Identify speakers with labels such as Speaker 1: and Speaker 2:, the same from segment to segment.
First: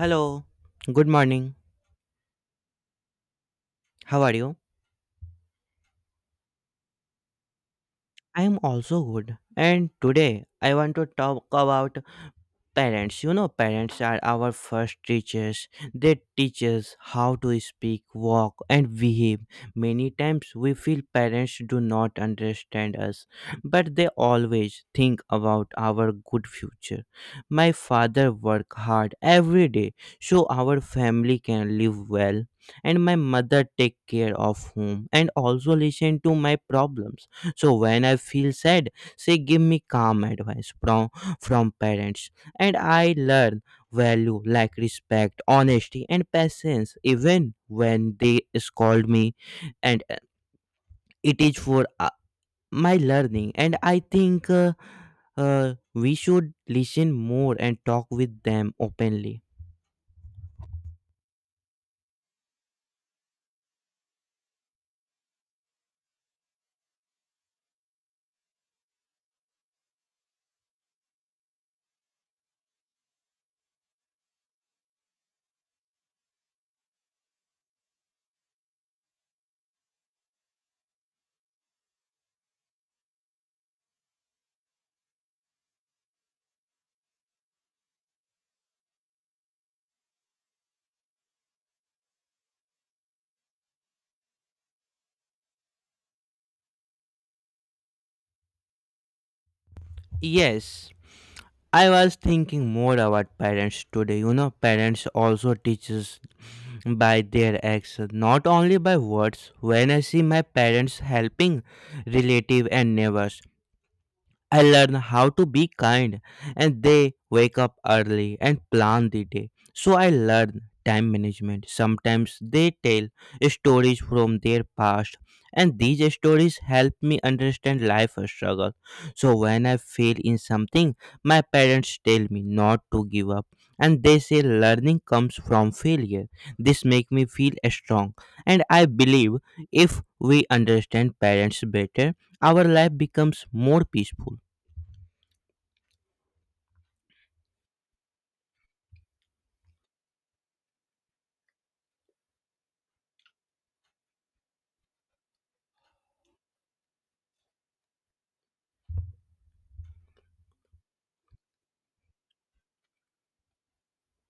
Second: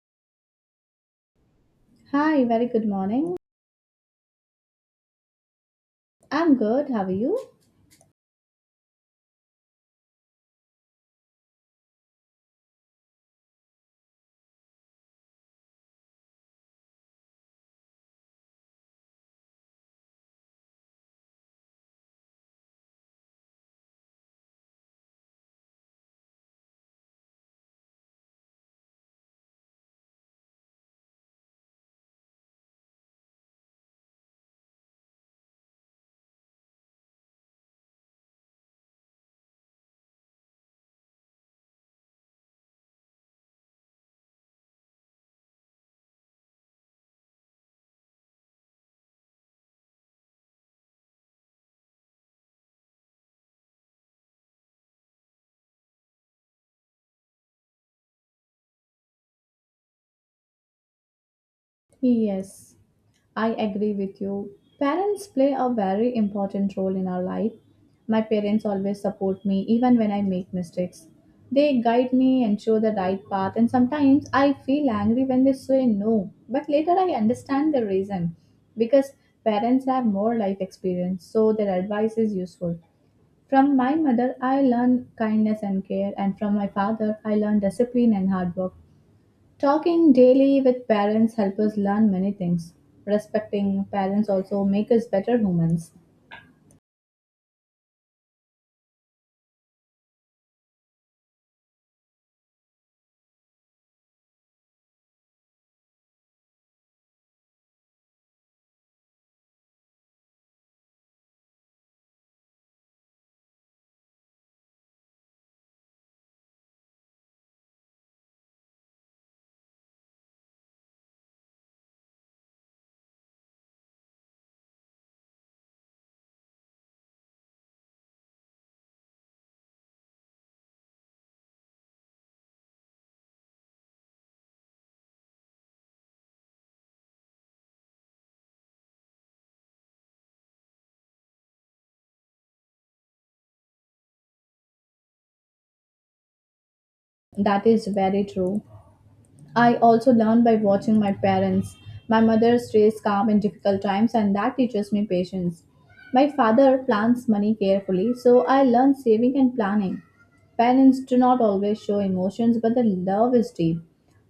Speaker 1: Hello, good morning.
Speaker 2: Hi, very good morning.
Speaker 1: How are you?
Speaker 2: I'm good. How are you?
Speaker 1: I am also good. And today I want to talk about parents. You know, parents are our first teachers. They teach us how to speak, walk, and behave. Many times we feel parents do not understand us, but they always think about our good future. My father worked hard every day so our family can live well, and my mother take care of home and also listen to my problems. So when I feel sad, she give me calm advice from parents and I learn value like respect, honesty, and patience even when they scold me, and it is for my learning. And I think we should listen more and talk with them openly.
Speaker 2: Yes, I agree with you. Parents play a very important role in our life. My parents always support me even when I make mistakes. They guide me and show the right path, and sometimes I feel angry when they say no. But later I understand the reason because parents have more life experience, so their advice is useful. From my mother, I learned kindness and care, and from my father, I learned discipline and hard work. Talking daily with parents help us learn many things. Respecting parents also make us better humans.
Speaker 1: Yes, I was thinking more about parents today. You know, parents also teaches by their actions, not only by words. When I see my parents helping relative and neighbors, I learn how to be kind, and they wake up early and plan the day. So I learn time management. Sometimes they tell stories from their past and these stories help me understand life struggle. So when I fail in something, my parents tell me not to give up and they say learning comes from failure. This make me feel strong and I believe if we understand parents better, our life becomes more peaceful.
Speaker 2: That is very true. I also learned by watching my parents. My mother stays calm in difficult times, and that teaches me patience. My father plans money carefully, so I learn saving and planning. Parents do not always show emotions, but the love is deep.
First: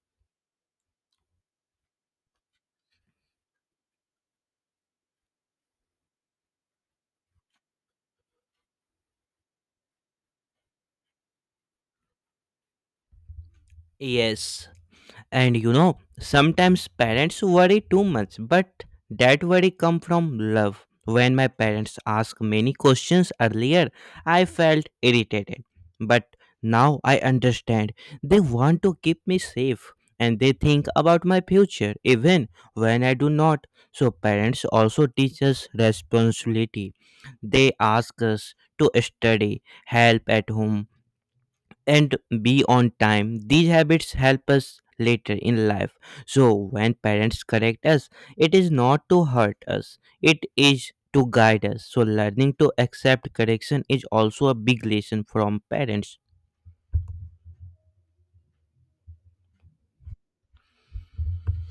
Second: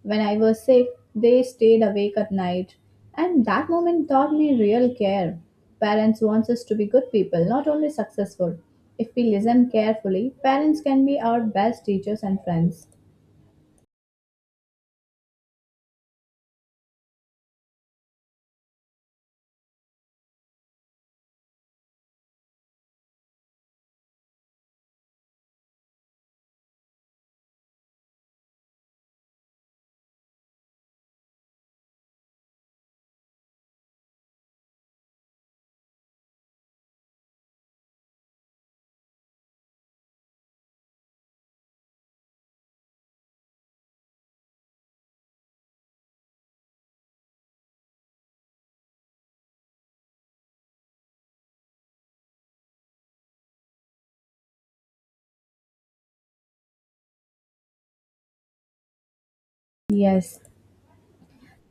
Speaker 2: When I was sick, they stayed awake at night, and that moment taught me real care. Parents want us to be good people, not only successful. If we listen carefully, parents can be our best teachers and friends.
Speaker 1: Yes, and you know, sometimes parents worry too much, but that worry come from love. When my parents asked many questions earlier, I felt irritated, but now I understand. They want to keep me safe and they think about my future even when I do not. So parents also teach us responsibility. They ask us to study, help at home, and be on time. These habits help us later in life. So when parents correct us, it is not to hurt us. It is to guide us. So learning to accept correction is also a big lesson from parents.
Speaker 2: Yes,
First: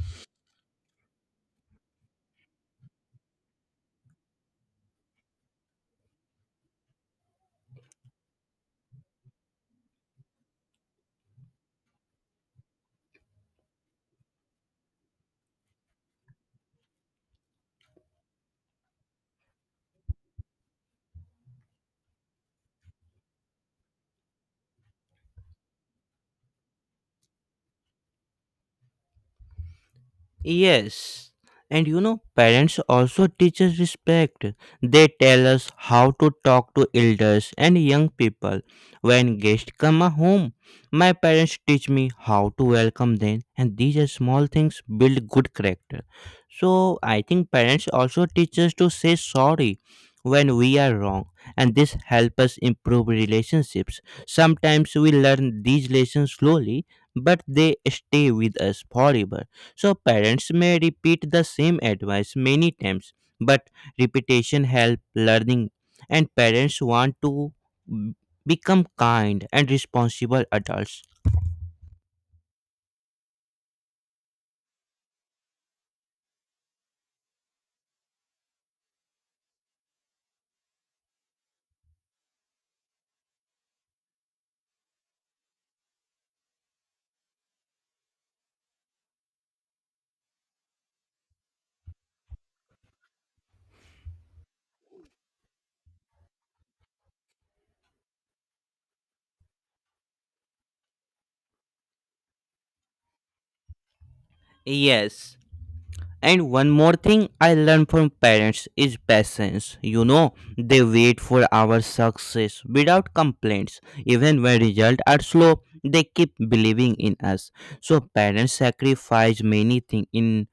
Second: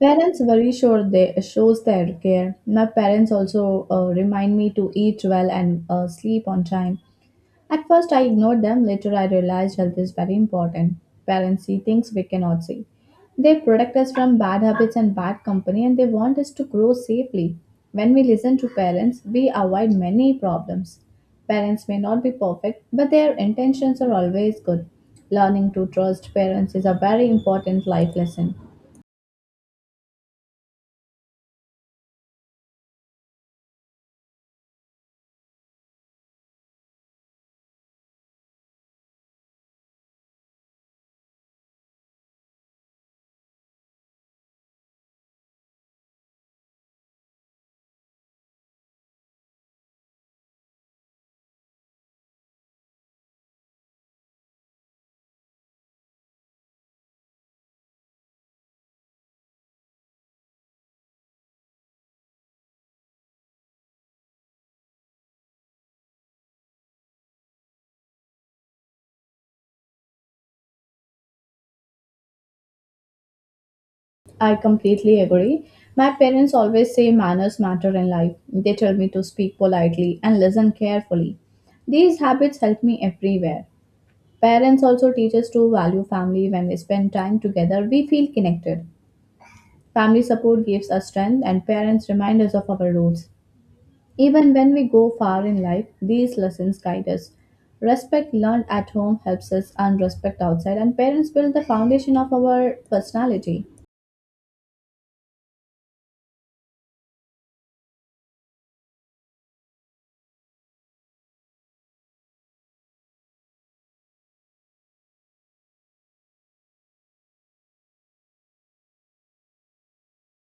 Speaker 2: parents worry sure they shows their care. My parents also remind me to eat well and sleep on time. At first, I ignored them. Later, I realized health is very important. Parents see things we cannot see. They protect us from bad habits and bad company, and they want us to grow safely. When we listen to parents, we avoid many problems. Parents may not be perfect, but their intentions are always good. Learning to trust parents is a very important life lesson.
Speaker 1: Yes. And you know, parents also teach us respect. They tell us how to talk to elders and young people. When guests come a home, my parents teach me how to welcome them, and these are small things build good character. So I think parents also teach us to say sorry when we are wrong, and this help us improve relationships. Sometimes we learn these lessons slowly, but they stay with us forever. So parents may repeat the same advice many times, but repetition helps learning, and parents want to b- become kind and responsible adults.
Speaker 2: I completely agree. My parents always say manners matter in life. They tell me to speak politely and listen carefully. These habits help me everywhere. Parents also teach us to value family. When we spend time together, we feel connected. Family support gives us strength, and parents remind us of our roots. Even when we go far in life, these lessons guide us. Respect learned at home helps us earn respect outside, and parents build the foundation of our personality.
Speaker 1: Yes, and one more thing I learned from parents is patience. You know, they wait for our success without complaints. Even when results are slow, they keep believing in us. So parents sacrifice many things in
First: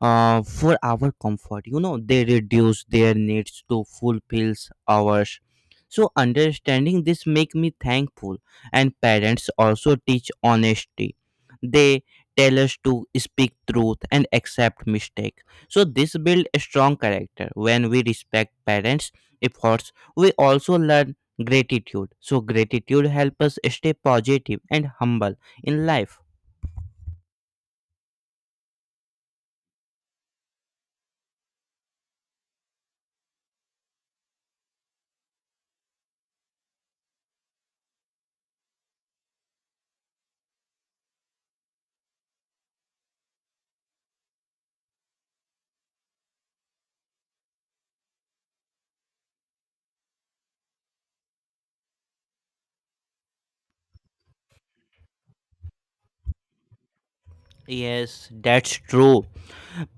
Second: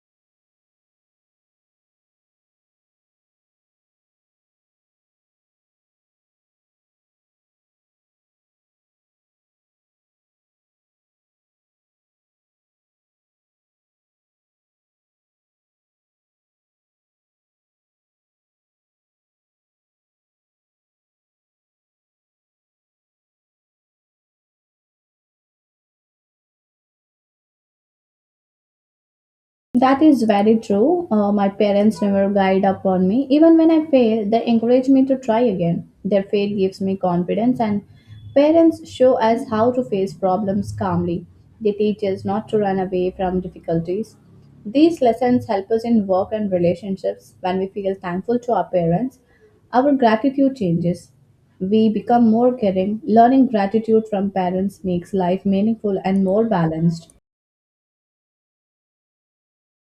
Speaker 1: for our comfort. You know, they reduce their needs to fulfill ours. So understanding this make me thankful. And parents also teach honesty. They tell us to speak truth and accept mistake, so this build a strong character. When we respect parents efforts, we also learn gratitude. So gratitude help us stay positive and humble in life.
Speaker 2: That is very true. My parents never guide up on me. Even when I fail, they encourage me to try again. Their faith gives me confidence, and parents show us how to face problems calmly. They teach us not to run away from difficulties. These lessons help us in work and relationships. When we feel thankful to our parents, our gratitude changes. We become more caring. Learning gratitude from parents makes life meaningful and more balanced.
Speaker 1: Yes, that's true.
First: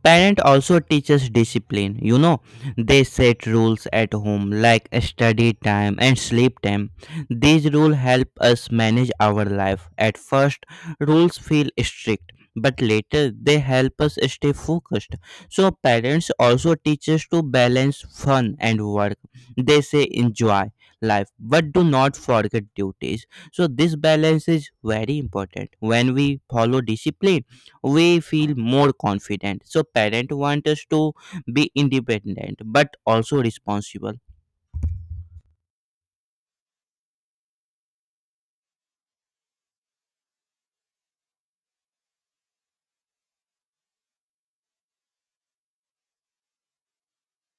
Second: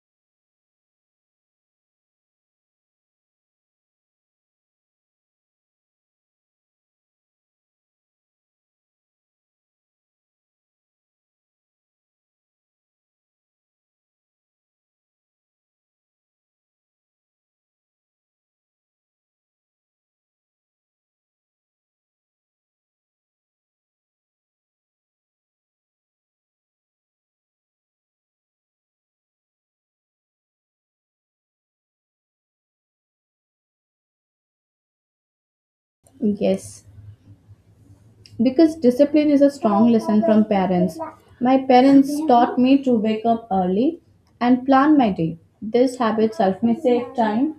Speaker 1: Parent also teaches discipline. You know, they set rules at home like study time and sleep time. These rules help us manage our life. At first, rules feel strict, but later they help us stay focused. So parents also teach us to balance fun and work. They say enjoy life but do not forget duties. So this balance is very important. When we follow discipline, we feel more confident. So parents want us to be independent but also responsible.
Speaker 2: Yes, because discipline is a strong lesson from parents. My parents taught me to wake up early and plan my day. This habit helps me save time.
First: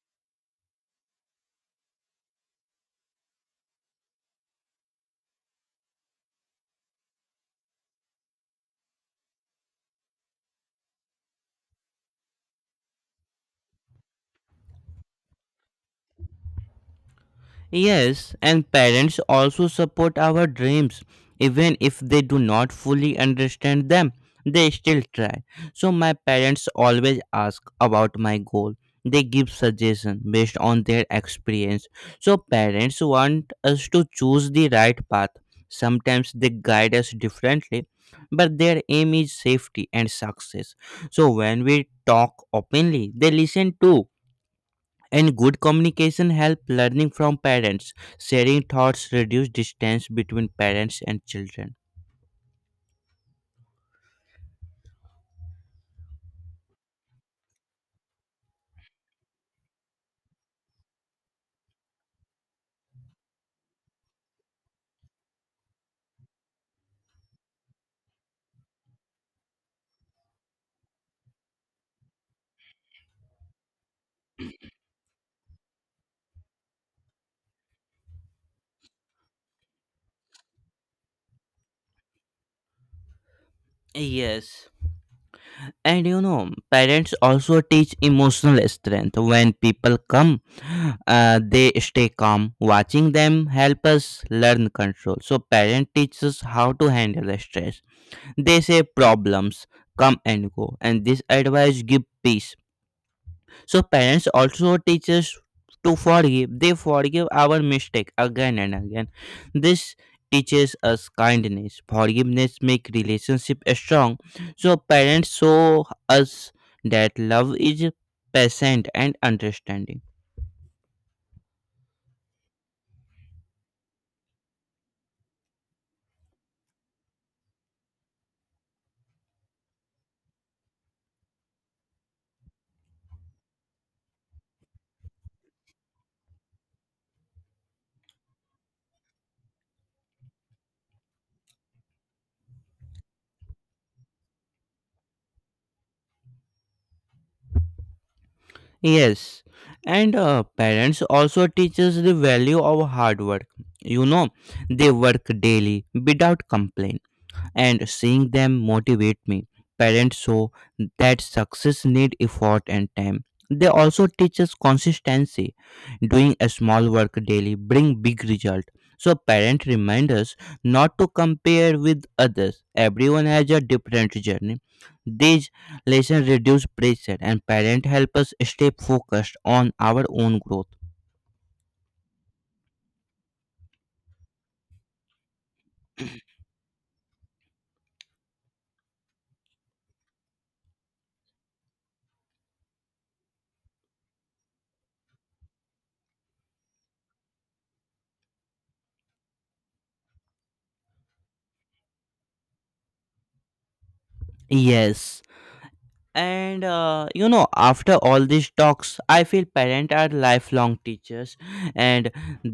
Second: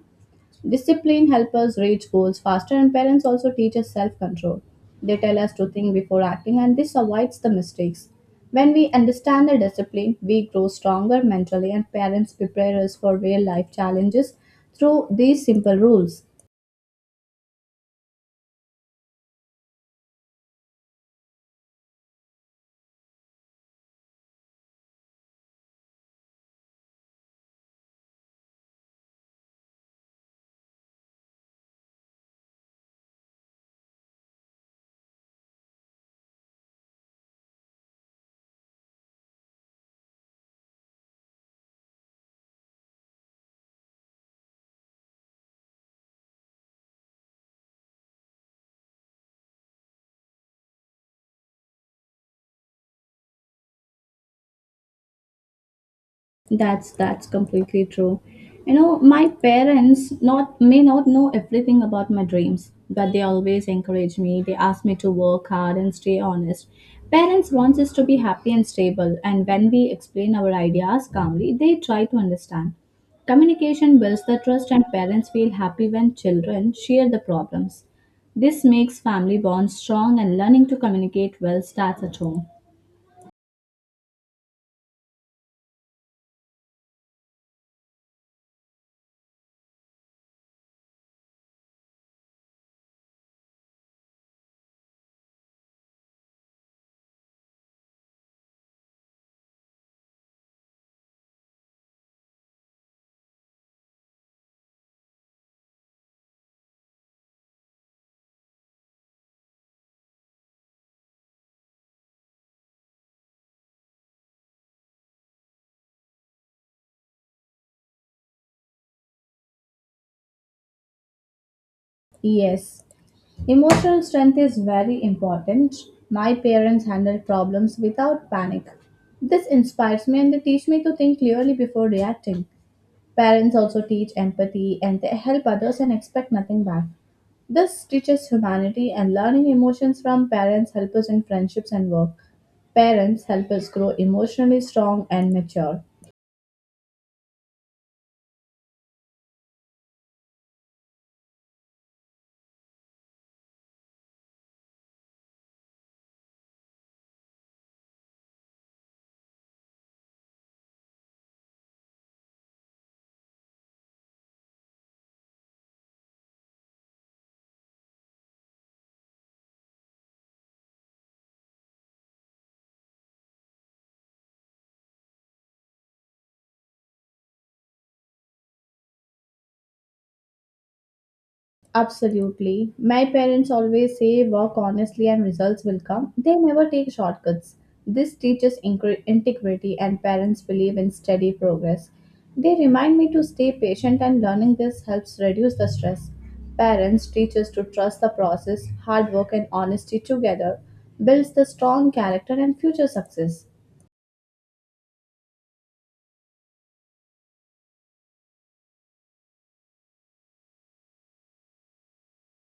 Speaker 2: Discipline helps us reach goals faster, and parents also teach us self control. They tell us to think before acting, and this avoids the mistakes. When we understand the discipline, we grow stronger mentally, and parents prepare us for real life challenges through these simple rules.
Speaker 1: Yes, and parents also support our dreams, even if they do not fully understand them. They still try. So my parents always ask about my goal. They give suggestions based on their experience. So parents want us to choose the right path. Sometimes they guide us differently, but their aim is safety and success. So when we talk openly, they listen too, and good communication help learning from parents. Sharing thoughts reduce distance between parents and children.
Speaker 2: That's completely true. You know, my parents not may not know everything about my dreams, but they always encourage me. They ask me to work hard and stay honest. Parents want us to be happy and stable, and when we explain our ideas calmly, they try to understand. Communication builds the trust, and parents feel happy when children share the problems. This makes family bonds strong, and learning to communicate well starts at home.
Speaker 1: Yes. And you know, parents also teach emotional strength. When people come they stay calm. Watching them help us learn control. So parent teaches how to handle stress. They say problems come and go, and this advice give peace. So parents also teach us to forgive. They forgive our mistake again and again. This teaches us kindness. Forgiveness make relationship strong. So parents show us that love is patient and understanding.
Speaker 2: Yes, emotional strength is very important. My parents handled problems without panic. This inspires me and they teach me to think clearly before reacting. Parents also teach empathy and they help others and expect nothing back. This teaches humanity and learning emotions from parents help us in friendships and work. Parents help us grow emotionally strong and mature.
Speaker 1: Yes, and parents also teach us the value of hard work. You know, they work daily without complaint and seeing them motivate me. Parents show that success need effort and time. They also teach us consistency. Doing a small work daily bring big result. So parents remind us not to compare with others. Everyone has a different journey. These lessons reduce pressure, and parents help us stay focused on our own growth.
Speaker 2: Absolutely. My parents always say work honestly and results will come. They never take shortcuts. This teaches integrity, and parents believe in steady progress. They remind me to stay patient, and learning this helps reduce the stress. Parents teach us to trust the process, hard work, and honesty together builds the strong character and future success.
Speaker 1: Yes. And you know, after all these talks, I feel parents are lifelong teachers and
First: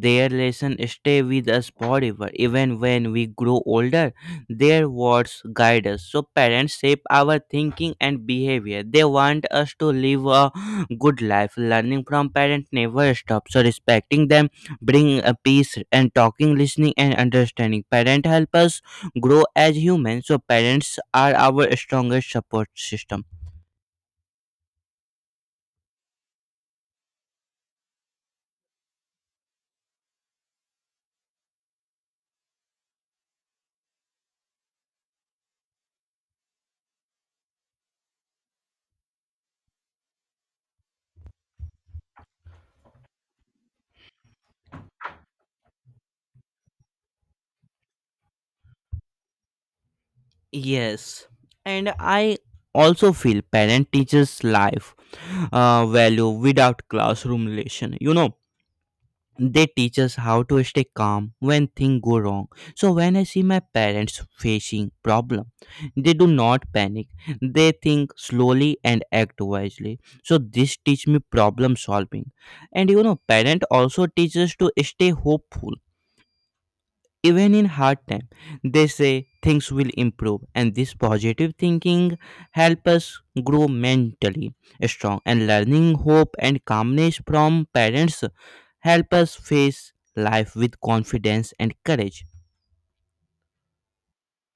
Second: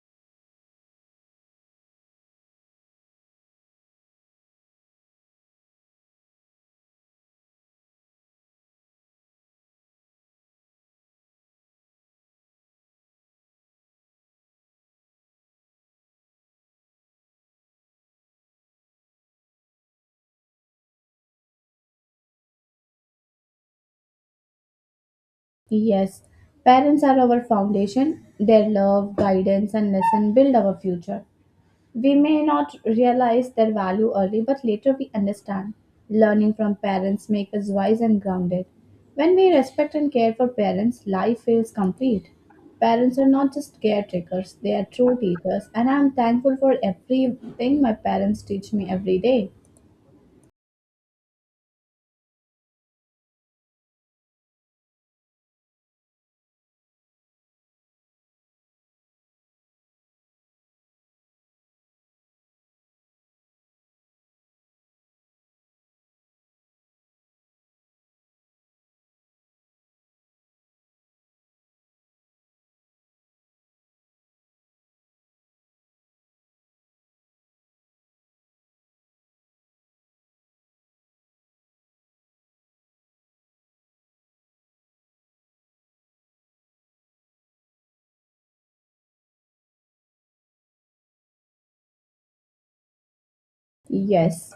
Speaker 1: their lesson stay with us forever. Even when we grow older, their words guide us. So parents shape our thinking and behavior. They want us to live a good life. Learning from parents never stops. So respecting them bring a peace, and talking, listening, and understanding parents help us grow as humans. So parents are our strongest support system.
Speaker 2: Yes, parents are our foundation. Their love, guidance, and lesson build our future. We may not realize their value early, but later we understand. Learning from parents makes us wise and grounded. When we respect and care for parents, life feels complete. Parents are not just caretakers, they are true teachers, and I am thankful for everything my parents teach me every day.
Speaker 1: Yes, and I also feel parent teaches life value without classroom relation. You know, they teach us how to stay calm when things go wrong. So when I see my parents facing problem, they do not panic. They think slowly and act wisely. So this teach me problem solving. And you know, parent also teaches to stay hopeful even in hard time. They say things will improve, and this positive thinking help us grow mentally strong. And learning hope and calmness from parents help us face life with confidence and courage.
Speaker 2: Yes,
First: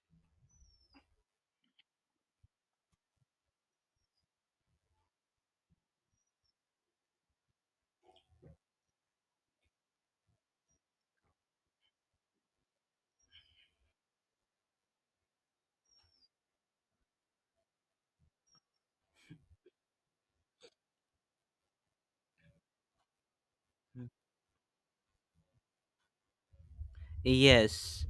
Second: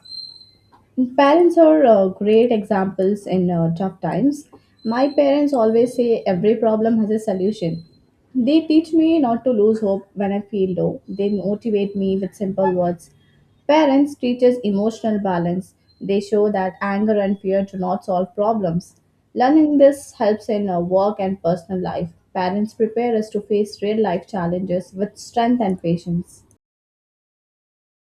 Speaker 2: parents are great examples in tough times. My parents always say every problem has a solution. They teach me not to lose hope when I feel low. They motivate me with simple words. Parents teach us emotional balance. They show that anger and fear do not solve problems. Learning this helps in work and personal life. Parents prepare us to face real life challenges with strength and patience.
Speaker 1: Yes.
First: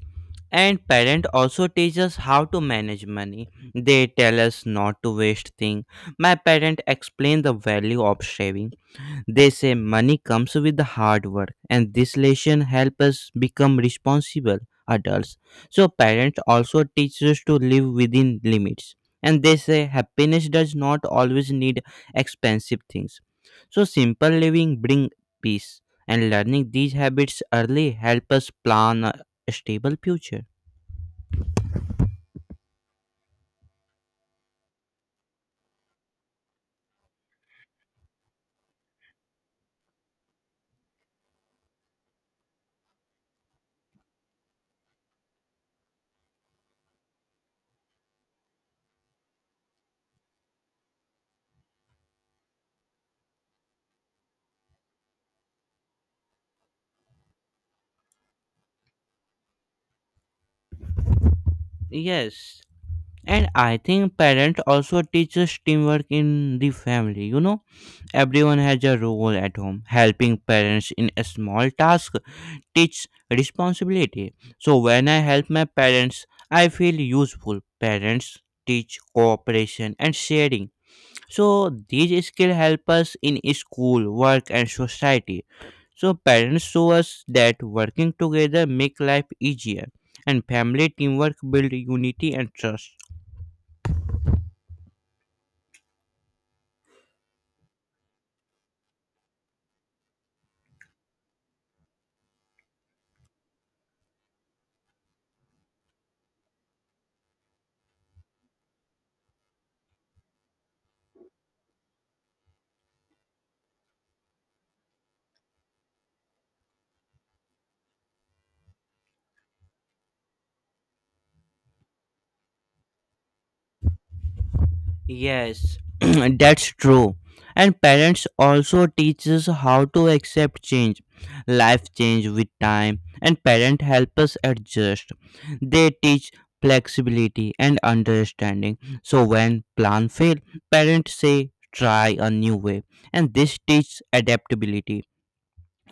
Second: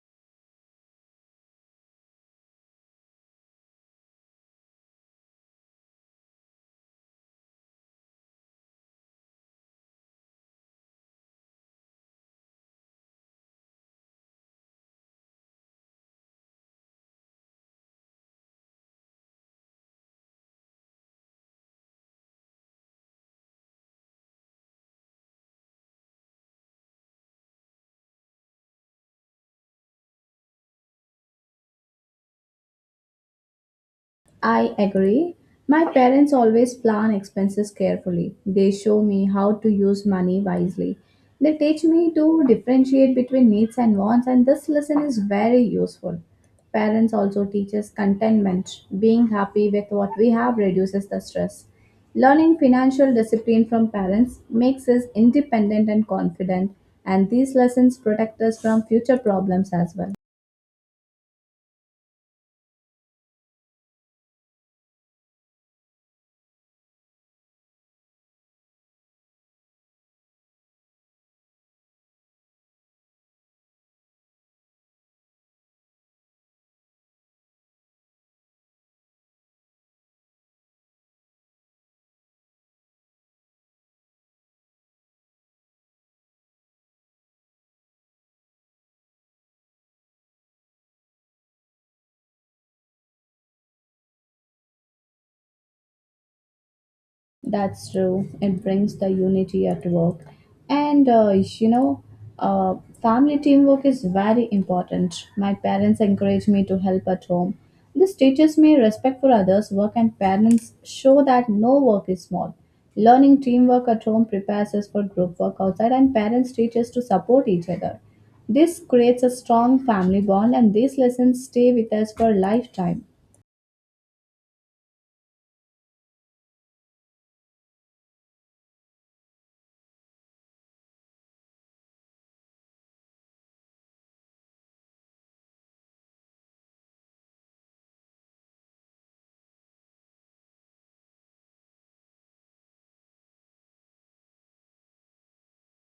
Speaker 1: And parent also teach us how to manage money. They tell us not to waste things. My parent explained the value of saving. They say money comes with the hard work, and this lesson helps us become responsible adults. So, parents also teach us to live within limits. And they say happiness does not always need expensive things. So, simple living brings peace, and learning these habits early help us plan a stable future.
Speaker 2: I agree. My parents always plan expenses carefully. They show me how to use money wisely. They teach me to differentiate between needs and wants, and this lesson is very useful. Parents also teach us contentment. Being happy with what we have reduces the stress. Learning financial discipline from parents makes us independent and confident, and these lessons protect us from future problems as well.
Speaker 1: Yes, and I think parents also teaches teamwork in the family. You know, everyone has a role at home. Helping parents in a small task teach responsibility. So when I help my parents, I feel useful. Parents teach cooperation and sharing, so these skills help us in school work and society. So parents show us that working together make life easier, and family teamwork build unity and trust.
Speaker 2: That's true. It brings the unity at work. And uh, you know, uh, Family teamwork is very important. My parents encourage me to help at home. This teaches me respect for others' work, and parents show that no work is small. Learning teamwork at home prepares us for group work outside, and parents teach us to support each other. This creates a strong family bond, and these lessons stay with us for a lifetime.
Speaker 1: Yes, that's true. And parents also teach us how to accept change. Life change with time and parents help us adjust. They teach flexibility and understanding. So when plan fail, parents say try a new way, and this teaches adaptability.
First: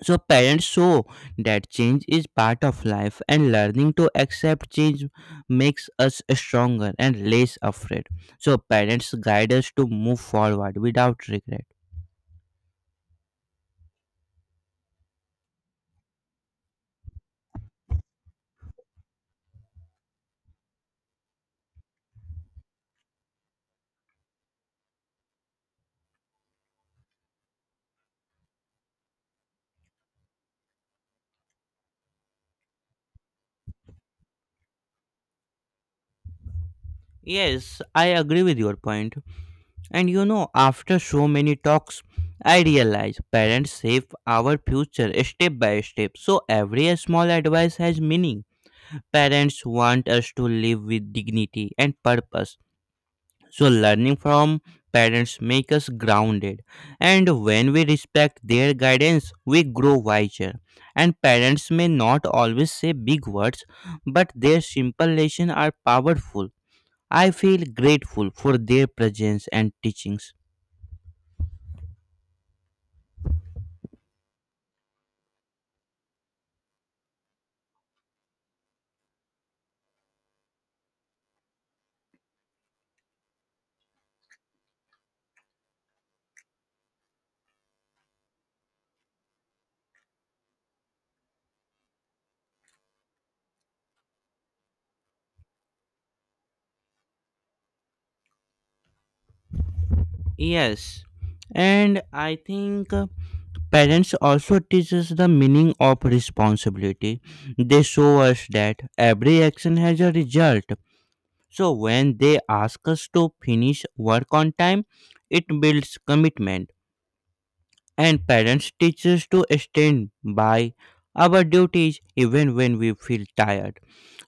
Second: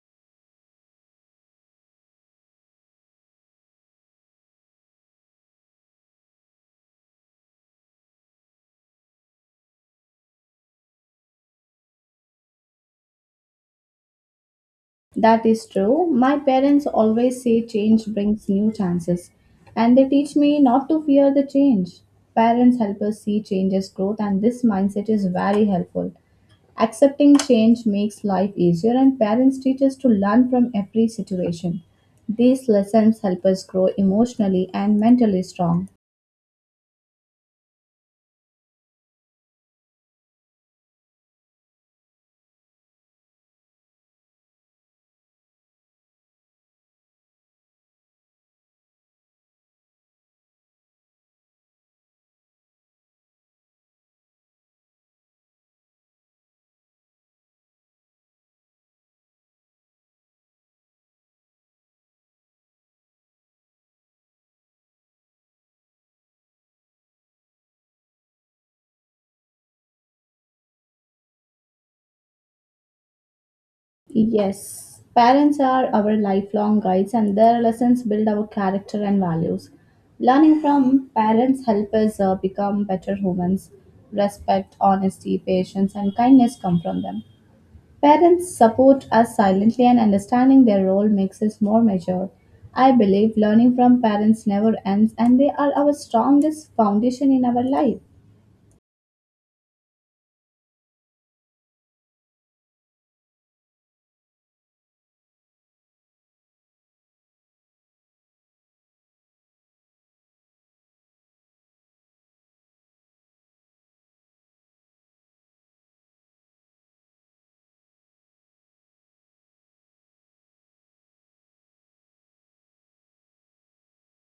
Speaker 1: So parents show that change is part of life, and learning to accept change makes us stronger and less afraid. So parents guide us to move forward without regret.
Speaker 2: That is true. My parents always say change brings new chances, and they teach me not to fear the change. Parents help us see change as growth, and this mindset is very helpful. Accepting change makes life easier, and parents teach us to learn from every situation. These lessons help us grow emotionally and mentally strong.
Speaker 1: Yes, I agree with your point. And you know, after so many talks, I realize parents save our future step by step. So every small advice has meaning. Parents want us to live with dignity and purpose. So, learning from parents make us grounded, and when we respect their guidance, we grow wiser. And parents may not always say big words, but their simple lessons are powerful. I feel grateful for their presence and teachings.
Speaker 2: Yes, parents are our lifelong guides and their lessons build our character and values. Learning from parents help us become better humans. Respect, honesty, patience and kindness come from them. Parents support us silently and understanding their role makes us more mature. I believe learning from parents never ends and they are our strongest foundation in our life.
Speaker 1: Yes, and I think. Parents also teach us the meaning of responsibility. They show us that every action has a result. So when they ask us to finish work on time, it builds commitment, and parents teach us to stand by our duties even when we feel tired.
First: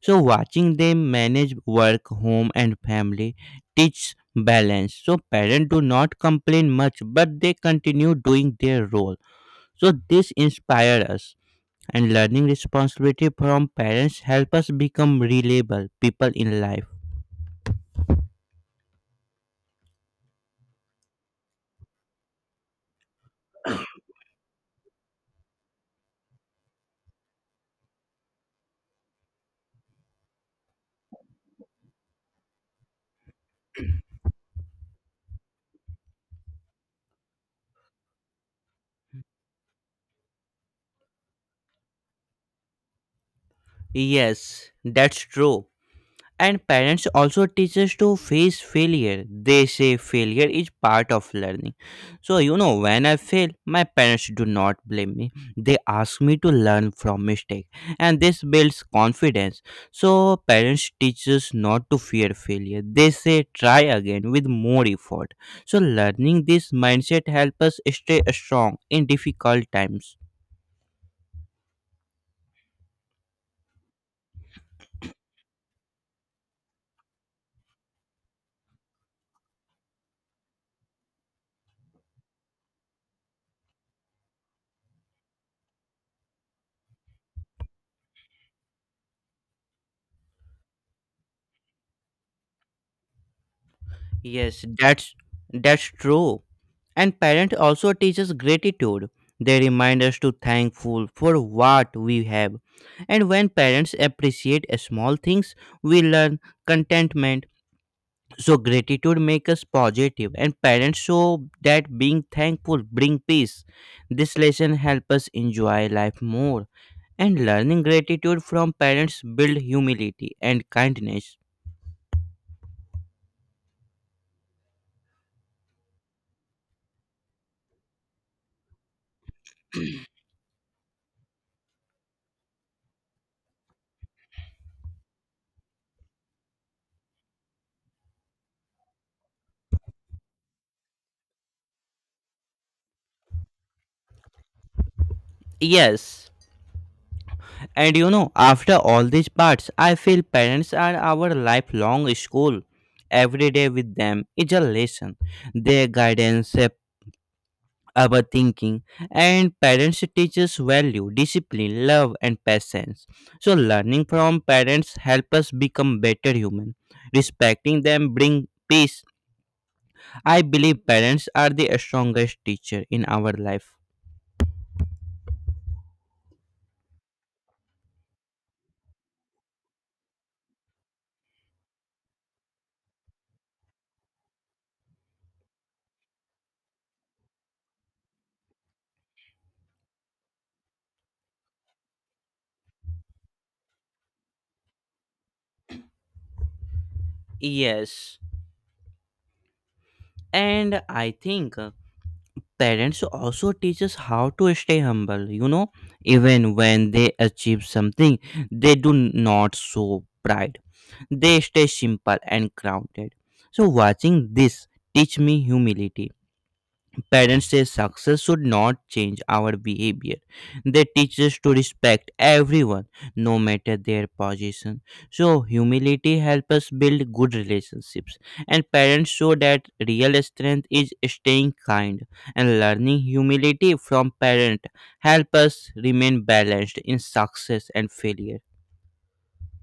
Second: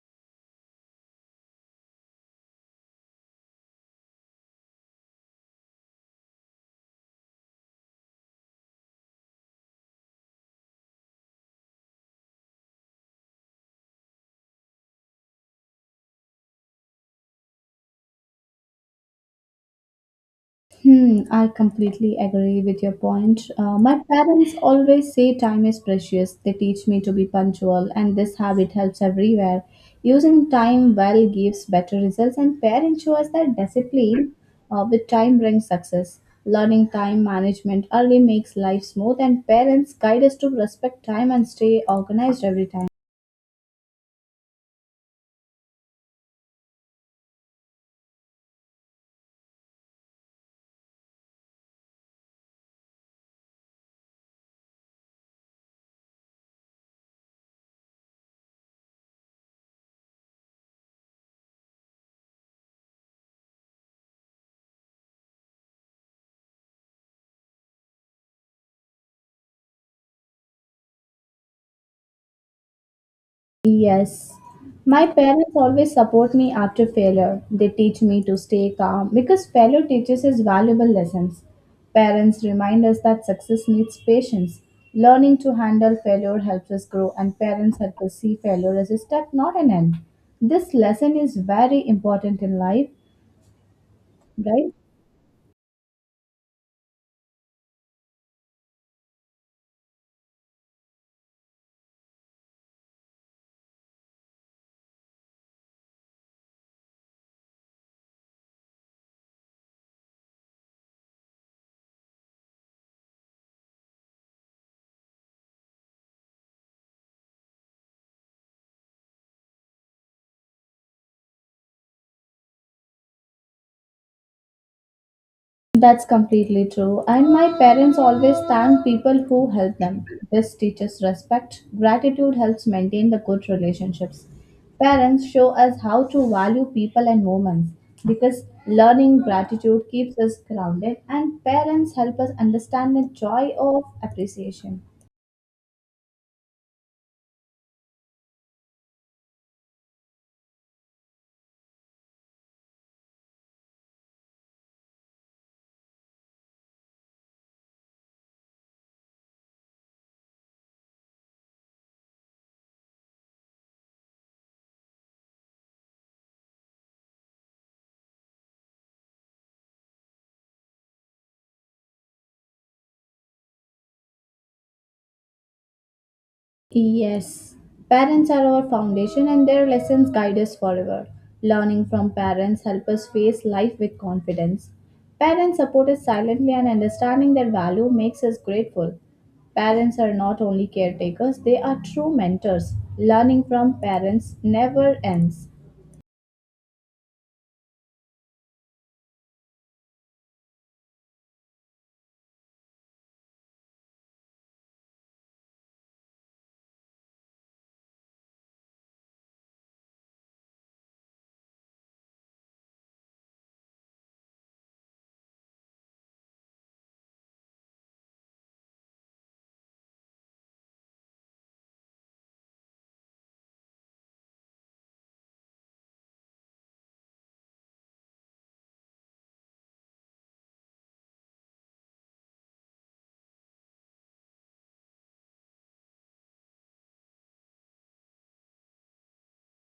Speaker 1: So watching them manage work, home and family teaches balance. So parents do not complain much but they continue doing their role. So this inspires us, and learning responsibility from parents help us become reliable people in life.
Speaker 2: Hmm, I completely agree with your point. My parents always say time is precious. They teach me to be punctual, and this habit helps everywhere. Using time well gives better results, and parents show us that discipline with time brings success. Learning time management early makes life smooth, and parents guide us to respect time and stay organized every time.
Speaker 1: Yes, that's true. And parents also teach us to face failure. They say failure is part of learning. So, you know, when I fail, my parents do not blame me. They ask me to learn from mistake. And this builds confidence. So, parents teach us not to fear failure. They say try again with more effort. So, learning this mindset helps us stay strong in difficult times.
Speaker 2: Yes. My parents always support me after failure. They teach me to stay calm because failure teaches us valuable lessons. Parents remind us that success needs patience. Learning to handle failure helps us grow, and parents help us see failure as a step, not an end. This lesson is very important in life,
Speaker 1: Yes,
Speaker 2: right?
Speaker 1: that's true. And parent also teaches gratitude. They remind us to thankful for what we have. And when parents appreciate small things, we learn contentment. So gratitude makes us positive, and parents show that being thankful bring peace. This lesson helps us enjoy life more. And learning gratitude from parents build humility and kindness.
Speaker 2: That's completely true. And my parents always thank people who help them. This teaches respect. Gratitude helps maintain the good relationships. Parents show us how to value people and moments because learning gratitude keeps us grounded and parents help us understand the joy of appreciation.
Speaker 1: Yes. And you know, after all these parts, I feel parents are our lifelong school. Every day with them is a lesson. Their guidance shape our thinking, and parents teach us value, discipline, love, and patience. So, learning from parents help us become better human. Respecting them bring peace. I believe parents are the strongest teacher in our life.
Speaker 2: Yes, parents are our foundation and their lessons guide us forever. Learning from parents help us face life with confidence. Parents support us silently and understanding their value makes us grateful. Parents are not only caretakers, they are true mentors. Learning from parents never ends.
Speaker 1: Yes, and I think. Parents also teach us how to stay humble, you know, even when they achieve something, they do not show pride. They stay simple and grounded. So watching this teach me humility. Parents say success should not change our behavior. They teach us to respect everyone, no matter their position. So humility helps us build good relationships. And parents show that real strength is staying kind, and learning humility from parent help us remain balanced in success and failure.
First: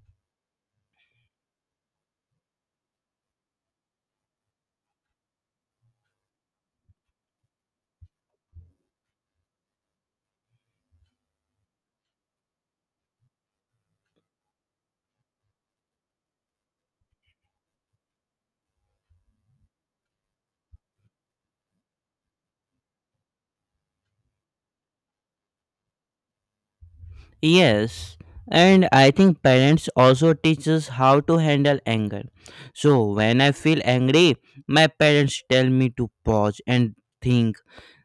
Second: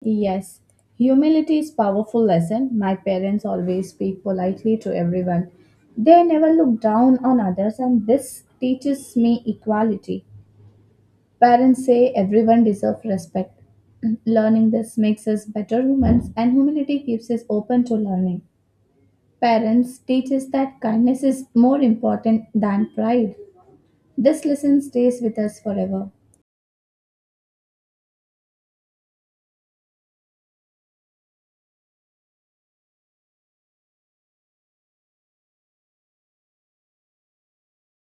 Speaker 2: Yes, humility is powerful lesson. My parents always speak politely to everyone. They never look down on others and this teaches me equality. Parents say everyone deserves respect. Learning this makes us better humans, and humility keeps us open to learning. Parents teach us that kindness is more important than pride. This lesson stays with us forever.
Speaker 1: Yes, and I think parents also teach us how to handle anger. So when I feel angry, my parents tell me to pause and think.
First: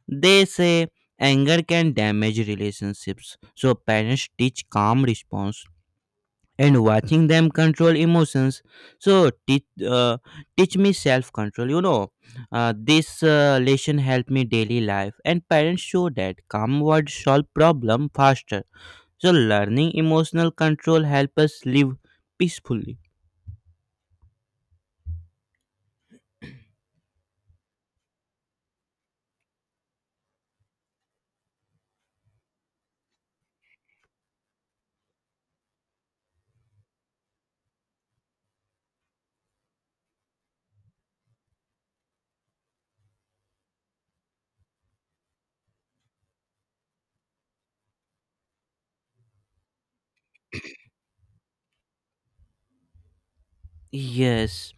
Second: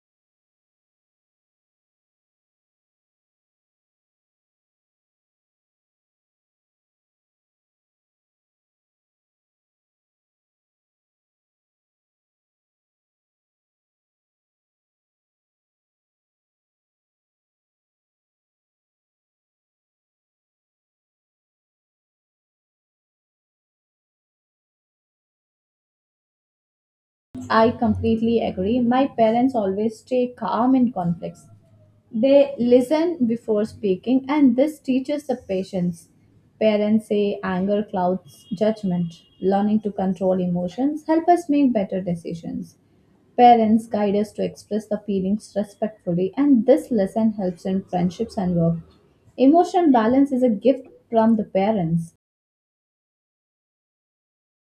Speaker 1: They say anger can damage relationships. So parents teach calm response and watching them control emotions. So teach me self control. You know, this lesson help me daily life, and parents show that calm words solve problem faster, so learning emotional control helps us live peacefully.
Speaker 2: I completely agree. My parents always stay calm in conflicts. They listen before speaking, and this teaches the patience. Parents say anger clouds judgment. Learning to control emotions help us make better decisions. Parents guide us to express the feelings respectfully, and this lesson helps in friendships and work. Emotional balance is a gift from the parents.
Speaker 1: Yes.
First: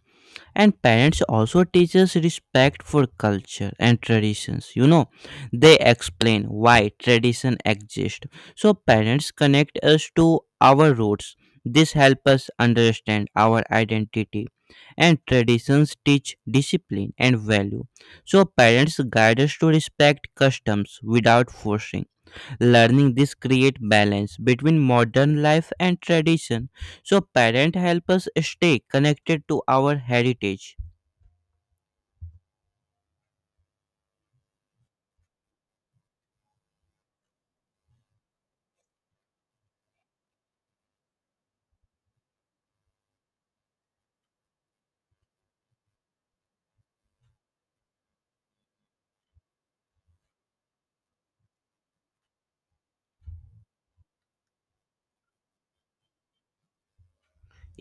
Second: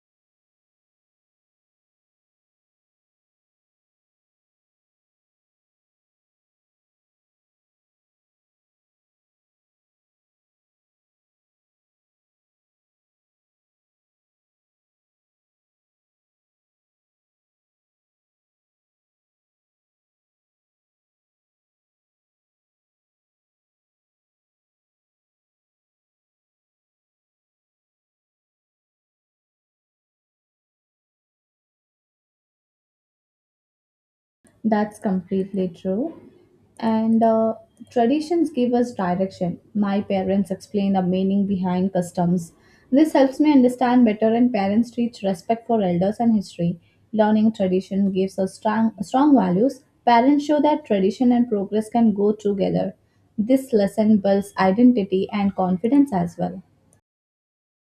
Speaker 1: And parents also teach us respect for culture and traditions. You know, they explain why tradition exist. So parents connect us to our roots. This helps us understand our identity. And traditions teach discipline and value. So parents guide us to respect customs without forcing. Learning this create balance between modern life and tradition, so parent help us stay connected to our heritage.
Speaker 2: That's completely true. And Traditions give us direction. My parents explain the meaning behind customs. This helps me understand better, and parents teach respect for elders and history. Learning tradition gives us strong values. Parents show that tradition and progress can go together. This lesson builds identity and confidence as well.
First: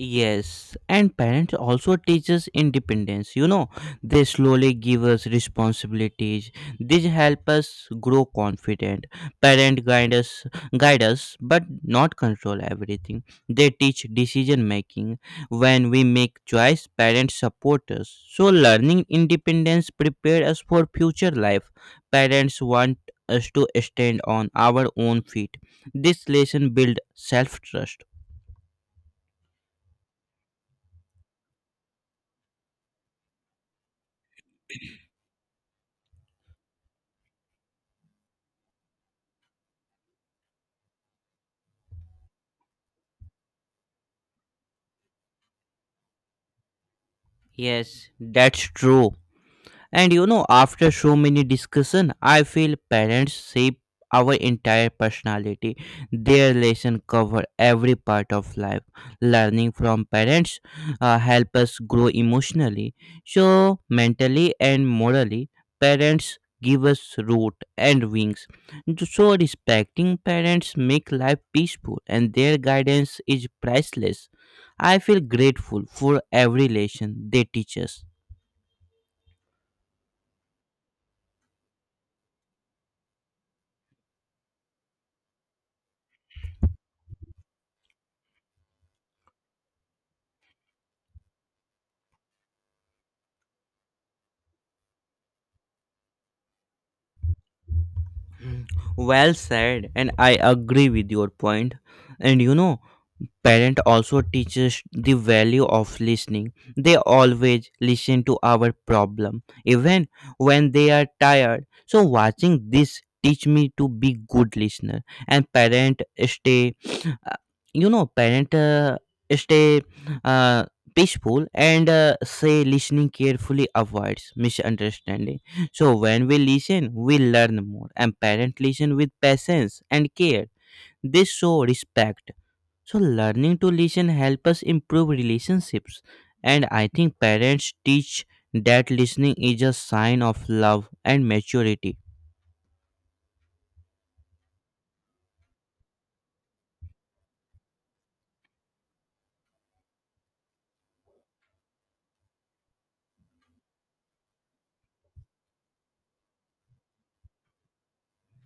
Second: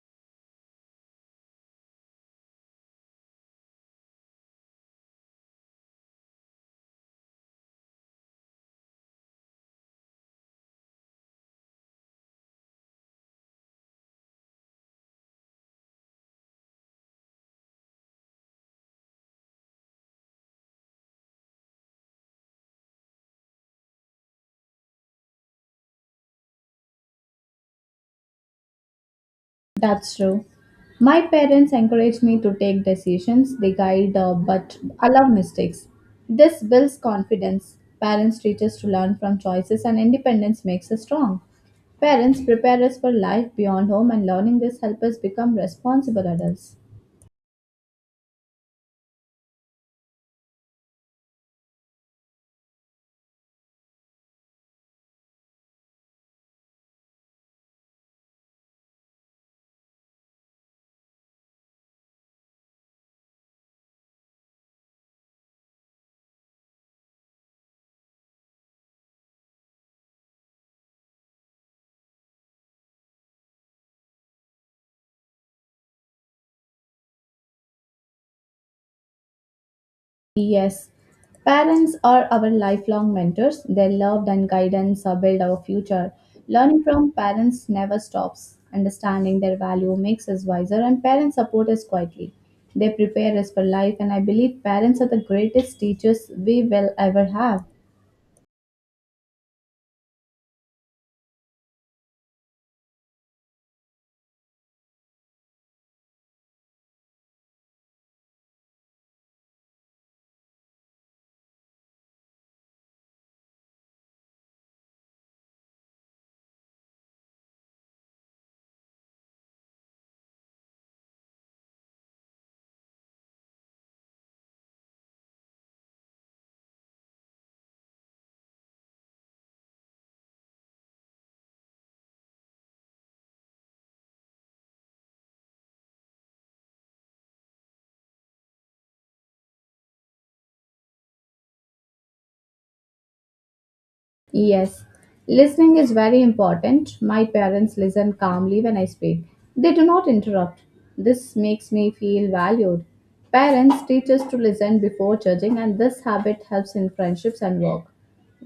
Speaker 1: Yes, and parents also teach us independence. You know, they slowly give us responsibilities. These help us grow confident. Parent guide us, but not control everything. They teach decision making. When we make choice, parents support us. So learning independence prepare us for future life. Parents want us to stand on our own feet. This lesson build self trust.
Speaker 2: That's true. My parents encourage me to take decisions. They guide but allow mistakes. This builds confidence. Parents teach us to learn from choices, and independence makes us strong. Parents prepare us for life beyond home, and learning this helps us become responsible adults.
Speaker 1: Yes, that's true. And you know, after so many discussion, I feel parents shape our entire personality. Their lesson cover every part of life. Learning from parents help us grow emotionally, so mentally and morally. Parents give us root and wings. So respecting parents make life peaceful, and their guidance is priceless. I feel grateful for every lesson they teach us.
Speaker 2: Yes, parents are our lifelong mentors. Their love and guidance are build our future. Learning from parents never stops. Understanding their value makes us wiser, and parents support us quietly. They prepare us for life, and I believe parents are the greatest teachers we will ever have.
Speaker 1: Well said, and I agree with your point. And you know, parent also teaches the value of listening. They always listen to our problem even when they are tired, so watching this teach me to be good listener. And parent stay uh, you know parent stay uh, peaceful and say listening carefully avoids misunderstanding. So when we listen we learn more, and parent listen with patience and care. They show respect, so learning to listen help us improve relationships. And I think parents teach that listening is a sign of love and maturity.
Speaker 2: Yes, listening is very important. My parents listen calmly when I speak. They do not interrupt. This makes me feel valued. Parents teach us to listen before judging, and this habit helps in friendships and work.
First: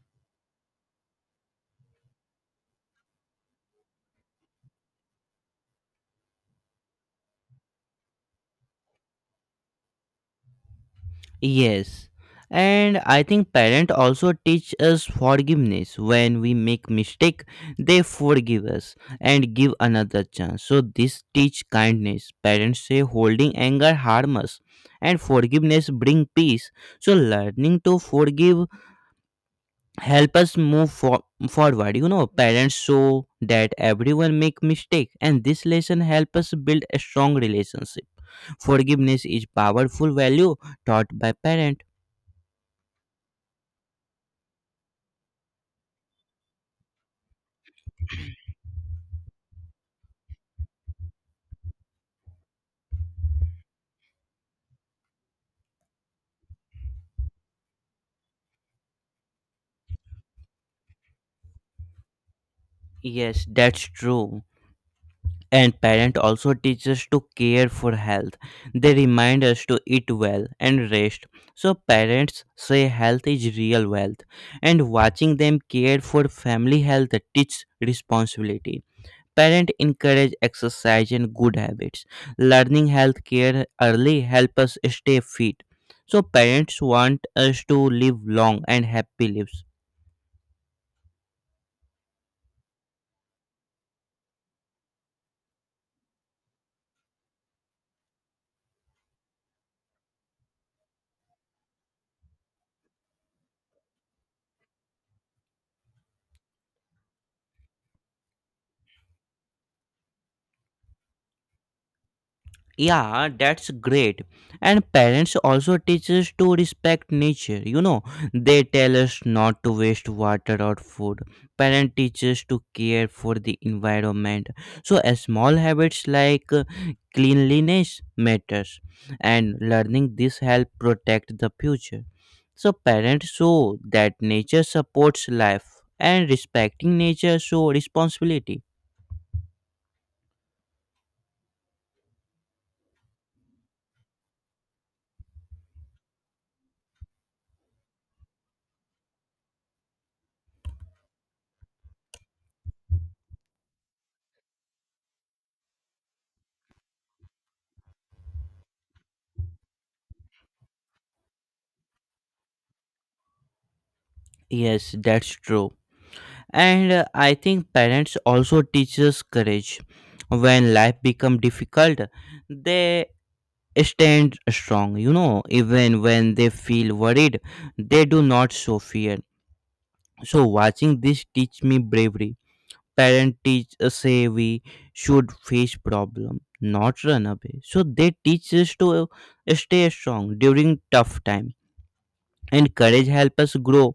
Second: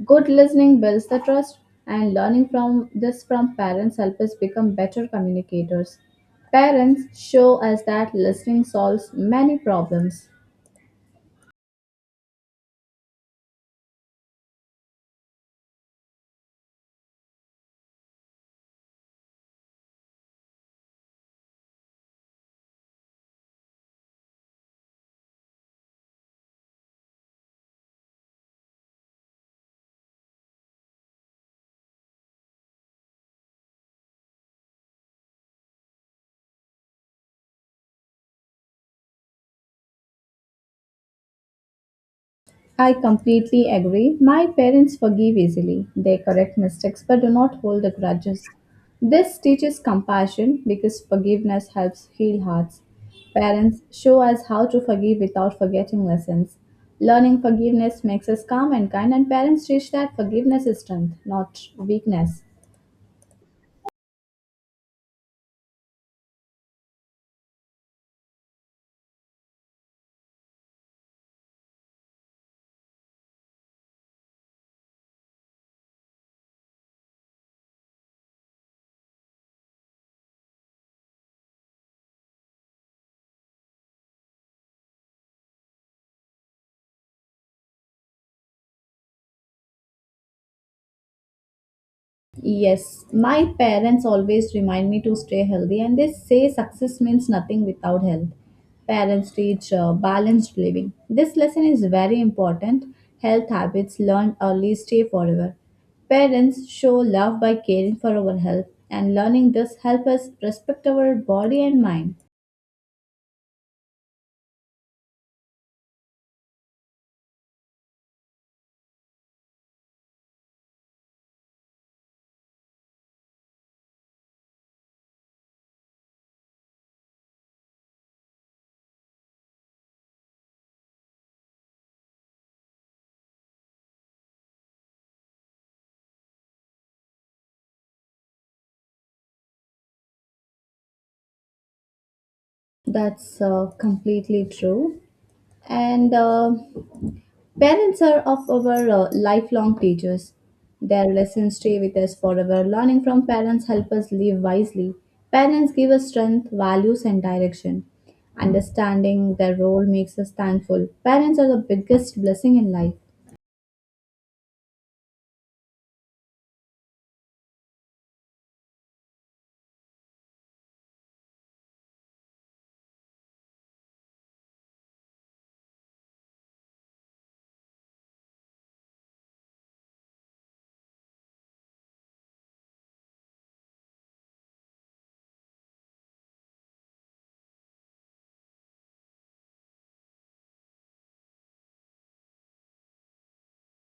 Speaker 2: Good listening builds the trust, and learning from this from parents help us become better communicators. Parents show us that listening solves many problems.
Speaker 1: Yes. And I think parents also teach us forgiveness. When we make mistake, they forgive us and give another chance. So this teach kindness. Parents say holding anger harm us and forgiveness bring peace. So learning to forgive help us move forward. You know, parents show that everyone make mistake, and this lesson help us build a strong relationship. Forgiveness is powerful value taught by parent.
Speaker 2: I completely agree. My parents forgive easily. They correct mistakes but do not hold the grudges. This teaches compassion because forgiveness helps heal hearts. Parents show us how to forgive without forgetting lessons. Learning forgiveness makes us calm and kind, and parents teach that forgiveness is strength, not weakness.
Speaker 1: Yes, that's true. And parent also teach us to care for health. They remind us to eat well and rest. So parents say health is real wealth, and watching them care for family health teach responsibility. Parents encourage exercise and good habits. Learning health care early help us stay fit. So parents want us to live long and happy lives.
Speaker 2: Yes, my parents always remind me to stay healthy, and they say success means nothing without health. Parents teach balanced living. This lesson is very important. Health habits learned early stay forever. Parents show love by caring for our health, and learning this helps us respect our body and mind.
Speaker 1: Yeah, that's great. And parents also teach us to respect nature. You know, they tell us not to waste water or food. Parent teaches to care for the environment. So, small habits like cleanliness matters, and learning this help protect the future. So, parents show that nature supports life, and respecting nature show responsibility.
Speaker 2: That's completely true. And parents are of our lifelong teachers. Their lessons stay with us forever. Learning from parents help us live wisely. Parents give us strength, values, and direction. Understanding their role makes us thankful. Parents are the biggest blessing in life.
Speaker 1: Yes, that's true. And I think parents also teach us courage. When life become difficult, they stand strong. You know, even when they feel worried, they do not show fear, so watching this teach me bravery. Parent teach us say we should face problem not run away. So they teach us to stay strong during tough time, and courage help us grow.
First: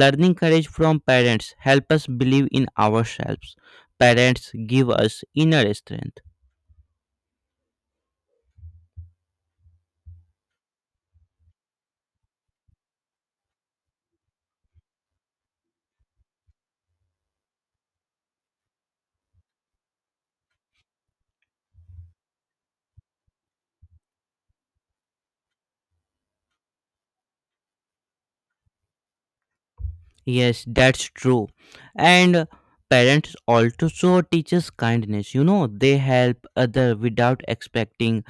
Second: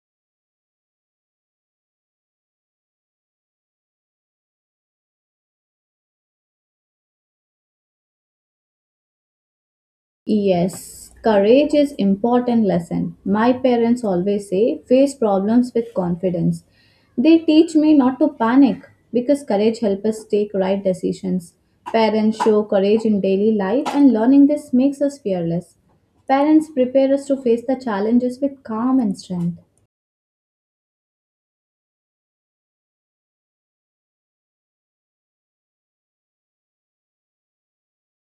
Speaker 1: Learning courage from parents help us believe in ourselves. Parents give us inner strength.
Speaker 2: Yes, courage is important lesson. My parents always say face problems with confidence. They teach me not to panic because courage helps us take right decisions. Parents show courage in daily life and learning this makes us fearless. Parents prepare us to face the challenges with calm and strength.
Speaker 1: Yes, that's true. And parents also teaches kindness. You know, they help other without expecting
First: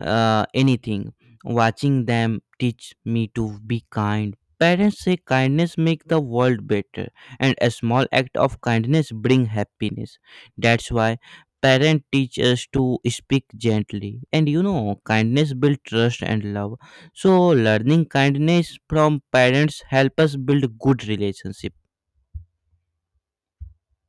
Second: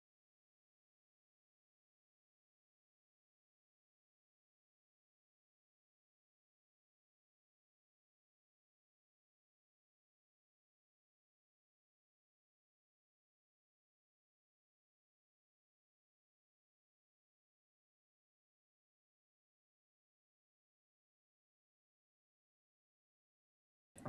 Speaker 1: anything. Watching them teach me to be kind. Parents say kindness make the world better, and a small act of kindness bring happiness. That's why parents teach us to speak gently. And you know, kindness build trust and love. So learning kindness from parents help us build good relationship.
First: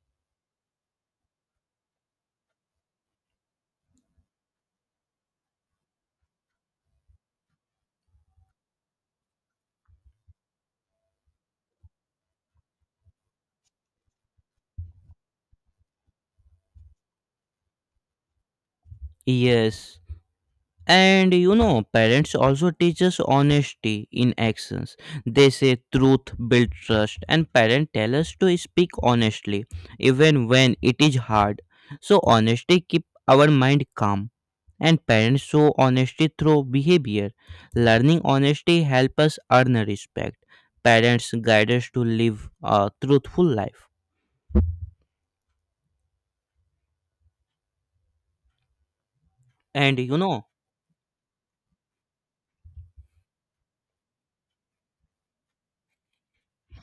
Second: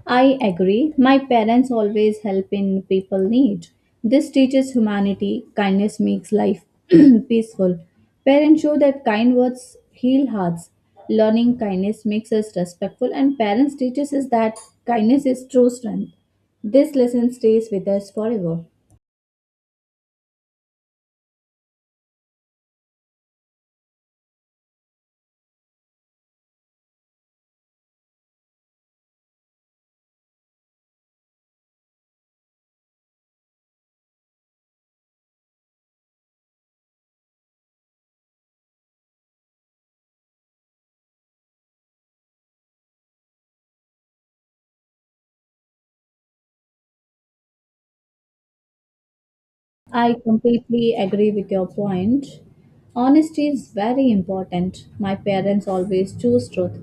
Speaker 2: I agree. My parents always help in people need. This teaches humanity. Kindness makes life peaceful. Parents show that kind words heal hearts. Learning kindness makes us respectful, and parents teaches us that kindness is true strength. This lesson stays with us forever.
Speaker 1: Yes. And you know, parents also teach us honesty in actions. They say truth build trust, and parents tell us to speak honestly even when it is hard. So honesty keep our mind calm, and parents show honesty through behavior. Learning honesty help us earn respect. Parents guide us to live a truthful life. And
Speaker 2: I
Speaker 1: you know,
Speaker 2: completely agree with your point. Honesty is very important. My parents always choose truth.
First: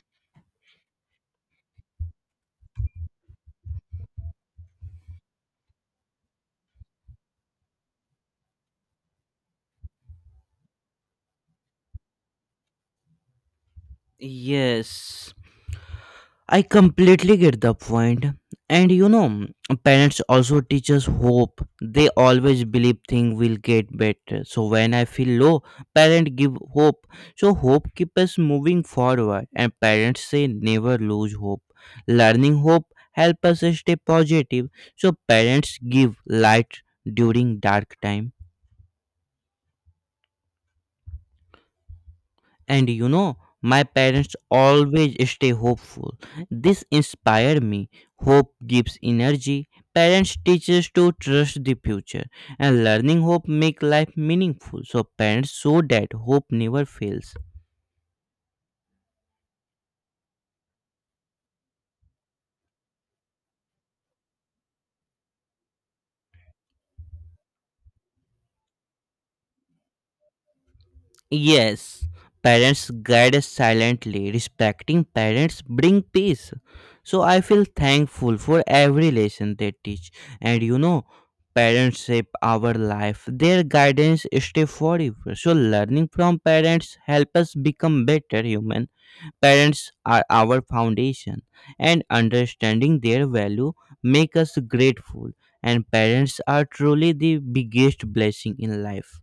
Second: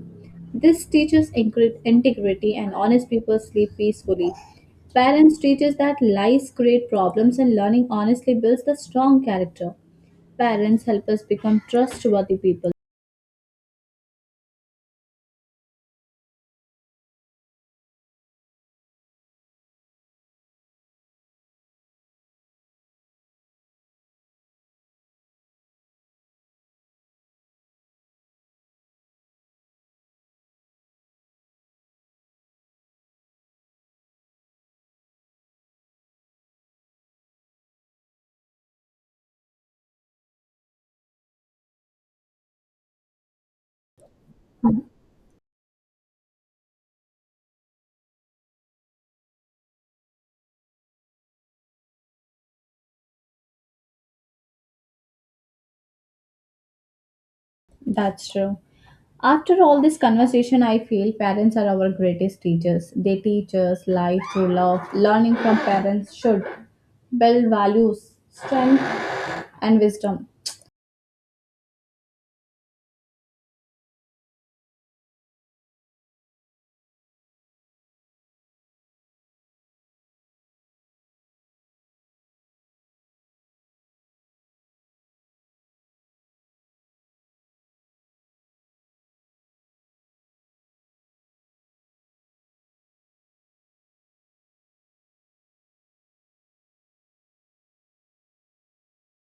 Speaker 2: This teaches integrity and honest people sleep peacefully. Parents teach us that lies create problems and learning honestly builds the strong character. Parents help us become trustworthy people.
Speaker 1: yes, I completely get the point. And you know, parents also teach us hope. They always believe things will get better. So when I feel low, parents give hope. So hope keeps us moving forward. And parents say never lose hope. Learning hope help us stay positive. So parents give light during dark time. And you know, my parents always stay hopeful. This inspired me. Hope gives energy. Parents teach us to trust the future, and learning hope make life meaningful. So parents show that hope never fails.
Speaker 2: That's true. After all this conversation, I feel parents are our greatest teachers. They teach us life through love. Learning from parents should build values, strength, and wisdom.
Speaker 1: Yes, parents guide us silently. Respecting parents bring peace. So I feel thankful for every lesson they teach. And you know, parents shape our life. Their guidance stay forever. So learning from parents help us become better human. Parents are our foundation, and understanding their value make us grateful. And parents are truly the biggest blessing in life.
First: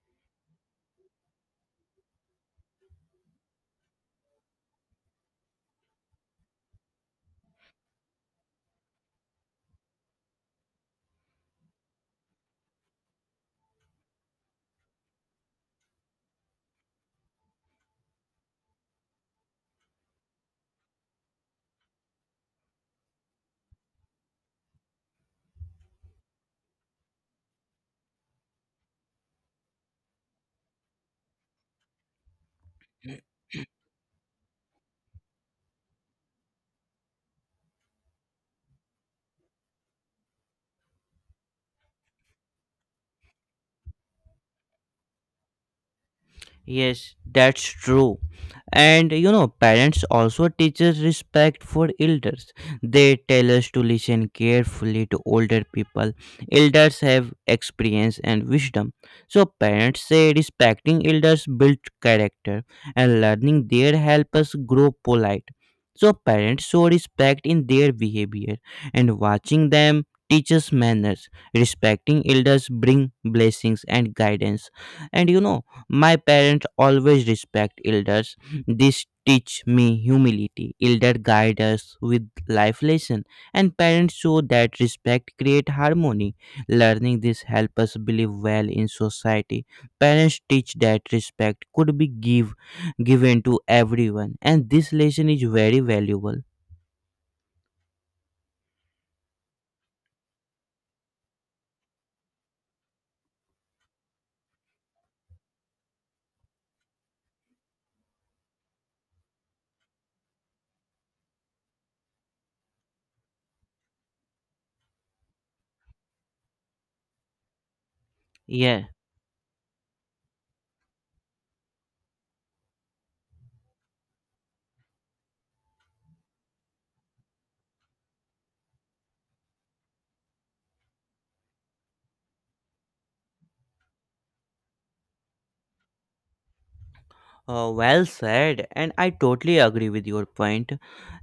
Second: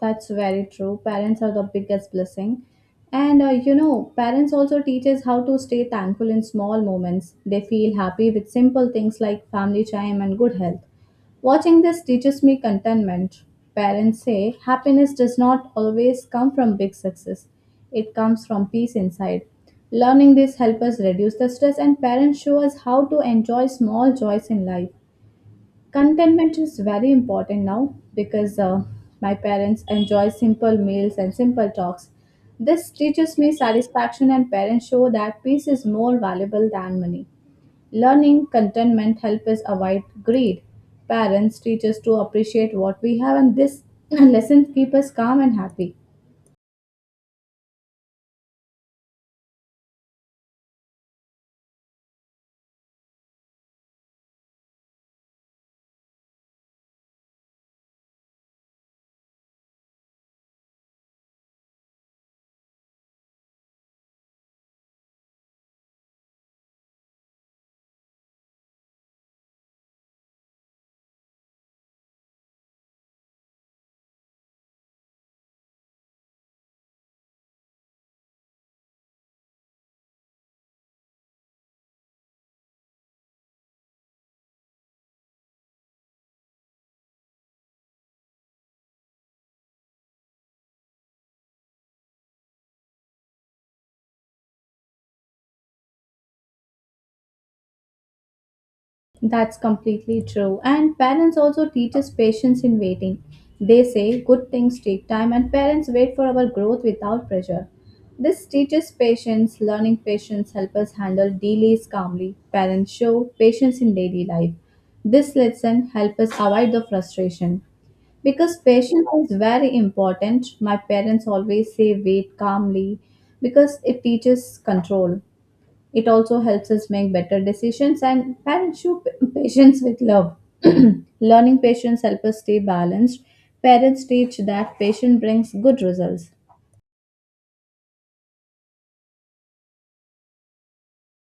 Speaker 2: That's very true. Parents are the biggest blessing. And you know, parents also teach us how to stay thankful in small moments. They feel happy with simple things like family time and good health. Watching this teaches me contentment. Parents say happiness does not always come from big success, it comes from peace inside. Learning this helps us reduce the stress, and parents show us how to enjoy small joys in life. Contentment is very important now because my parents enjoy simple meals and simple talks. This teaches me satisfaction, and parents show that peace is more valuable than money. Learning contentment helps us avoid greed. Parents teach us to appreciate what we have, and this lesson keeps us calm and happy.
Speaker 1: Yes, that's true. And you know, parents also teach us respect for elders. They tell us to listen carefully to older people. Elders have experience and wisdom, so parents say respecting elders build character, and learning their help us grow polite. So parents show respect in their behavior, and watching them teaches manners. Respecting elders bring blessings and guidance. And you know, my parents always respect elders. This teach me humility. Elder guide us with life lesson, and parents show that respect create harmony. Learning this help us believe well in society. Parents teach that respect could be given to everyone, and this lesson is very valuable.
Speaker 2: That's completely true. And parents also teach us patience in waiting. They say good things take time, and parents wait for our growth without pressure. This teaches patience, learning patience helps us handle delays calmly. Parents show patience in daily life. This lesson helps us avoid the frustration. Because
Speaker 1: Yes.
Speaker 2: patience is very important, my parents always say wait calmly because it teaches control. It also helps us make better decisions and parents show patience with love. Learning patience helps us stay balanced. Parents teach that patience brings good results.
Speaker 1: Well said, and I totally agree with your point.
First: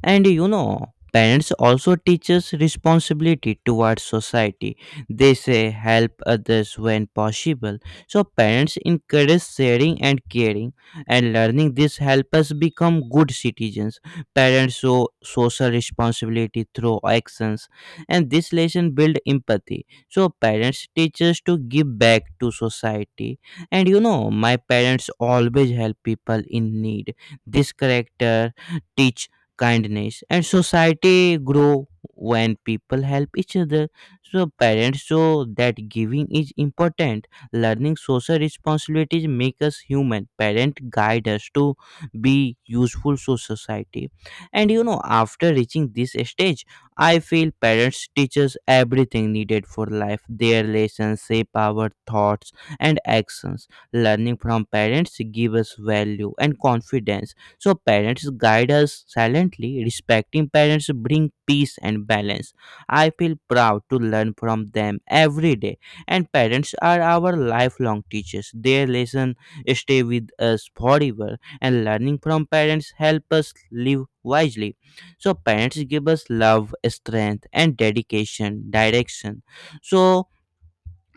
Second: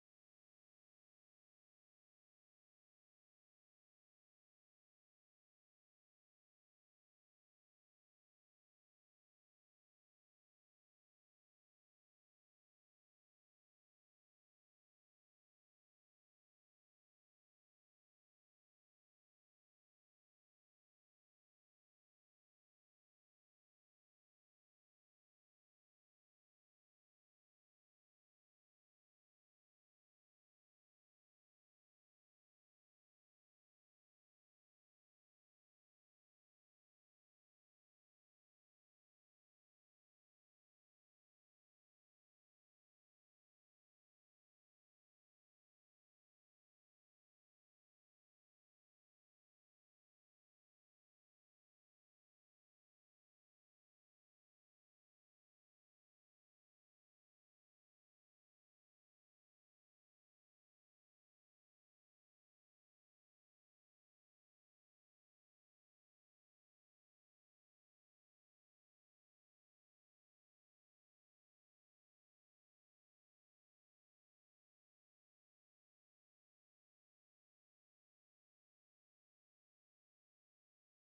Speaker 1: And you know, parents also teach us responsibility towards society. They say help others when possible. So parents encourage sharing and caring, and learning this help us become good citizens. Parents show social responsibility through actions, and this lesson build empathy. So parents teach us to give back to society. And you know, my parents always help people in need. This character teach kindness, and society grow when people help each other. So parents show that giving is important. Learning social responsibilities make us human. Parent guide us to be useful to society. And you know, after reaching this stage, I feel parents teach us everything needed for life. Their lessons shape our thoughts and actions. Learning from parents give us value and confidence. So parents guide us silently. Respecting parents bring peace and balance. I feel proud to learn from them every day. And parents are our lifelong teachers. Their lesson stay with us forever. And learning from parents help us live wisely. So parents give us love, strength, and dedication, direction. So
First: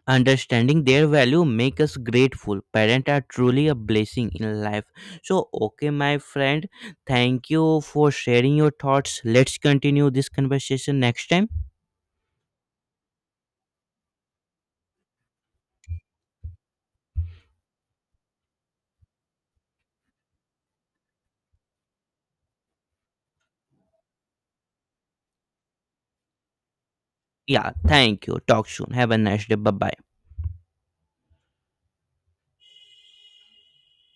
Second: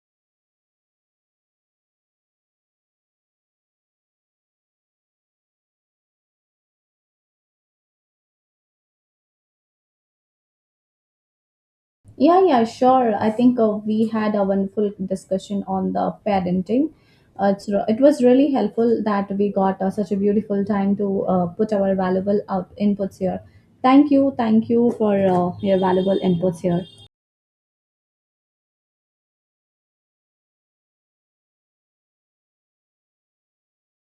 Speaker 1: understanding their value make us grateful. Parents are truly a blessing in life. So okay, my friend, thank you for sharing your thoughts. Let's continue this conversation next time.
Speaker 2: Yeah, yeah, sure. I think we had a wonderful discussion on the parenting. It's, it was really helpful that we got such a beautiful time to put our valuable out inputs here. Thank you for your valuable inputs here.
Speaker 1: Yeah, thank you. Talk soon. Have a nice day. Bye bye.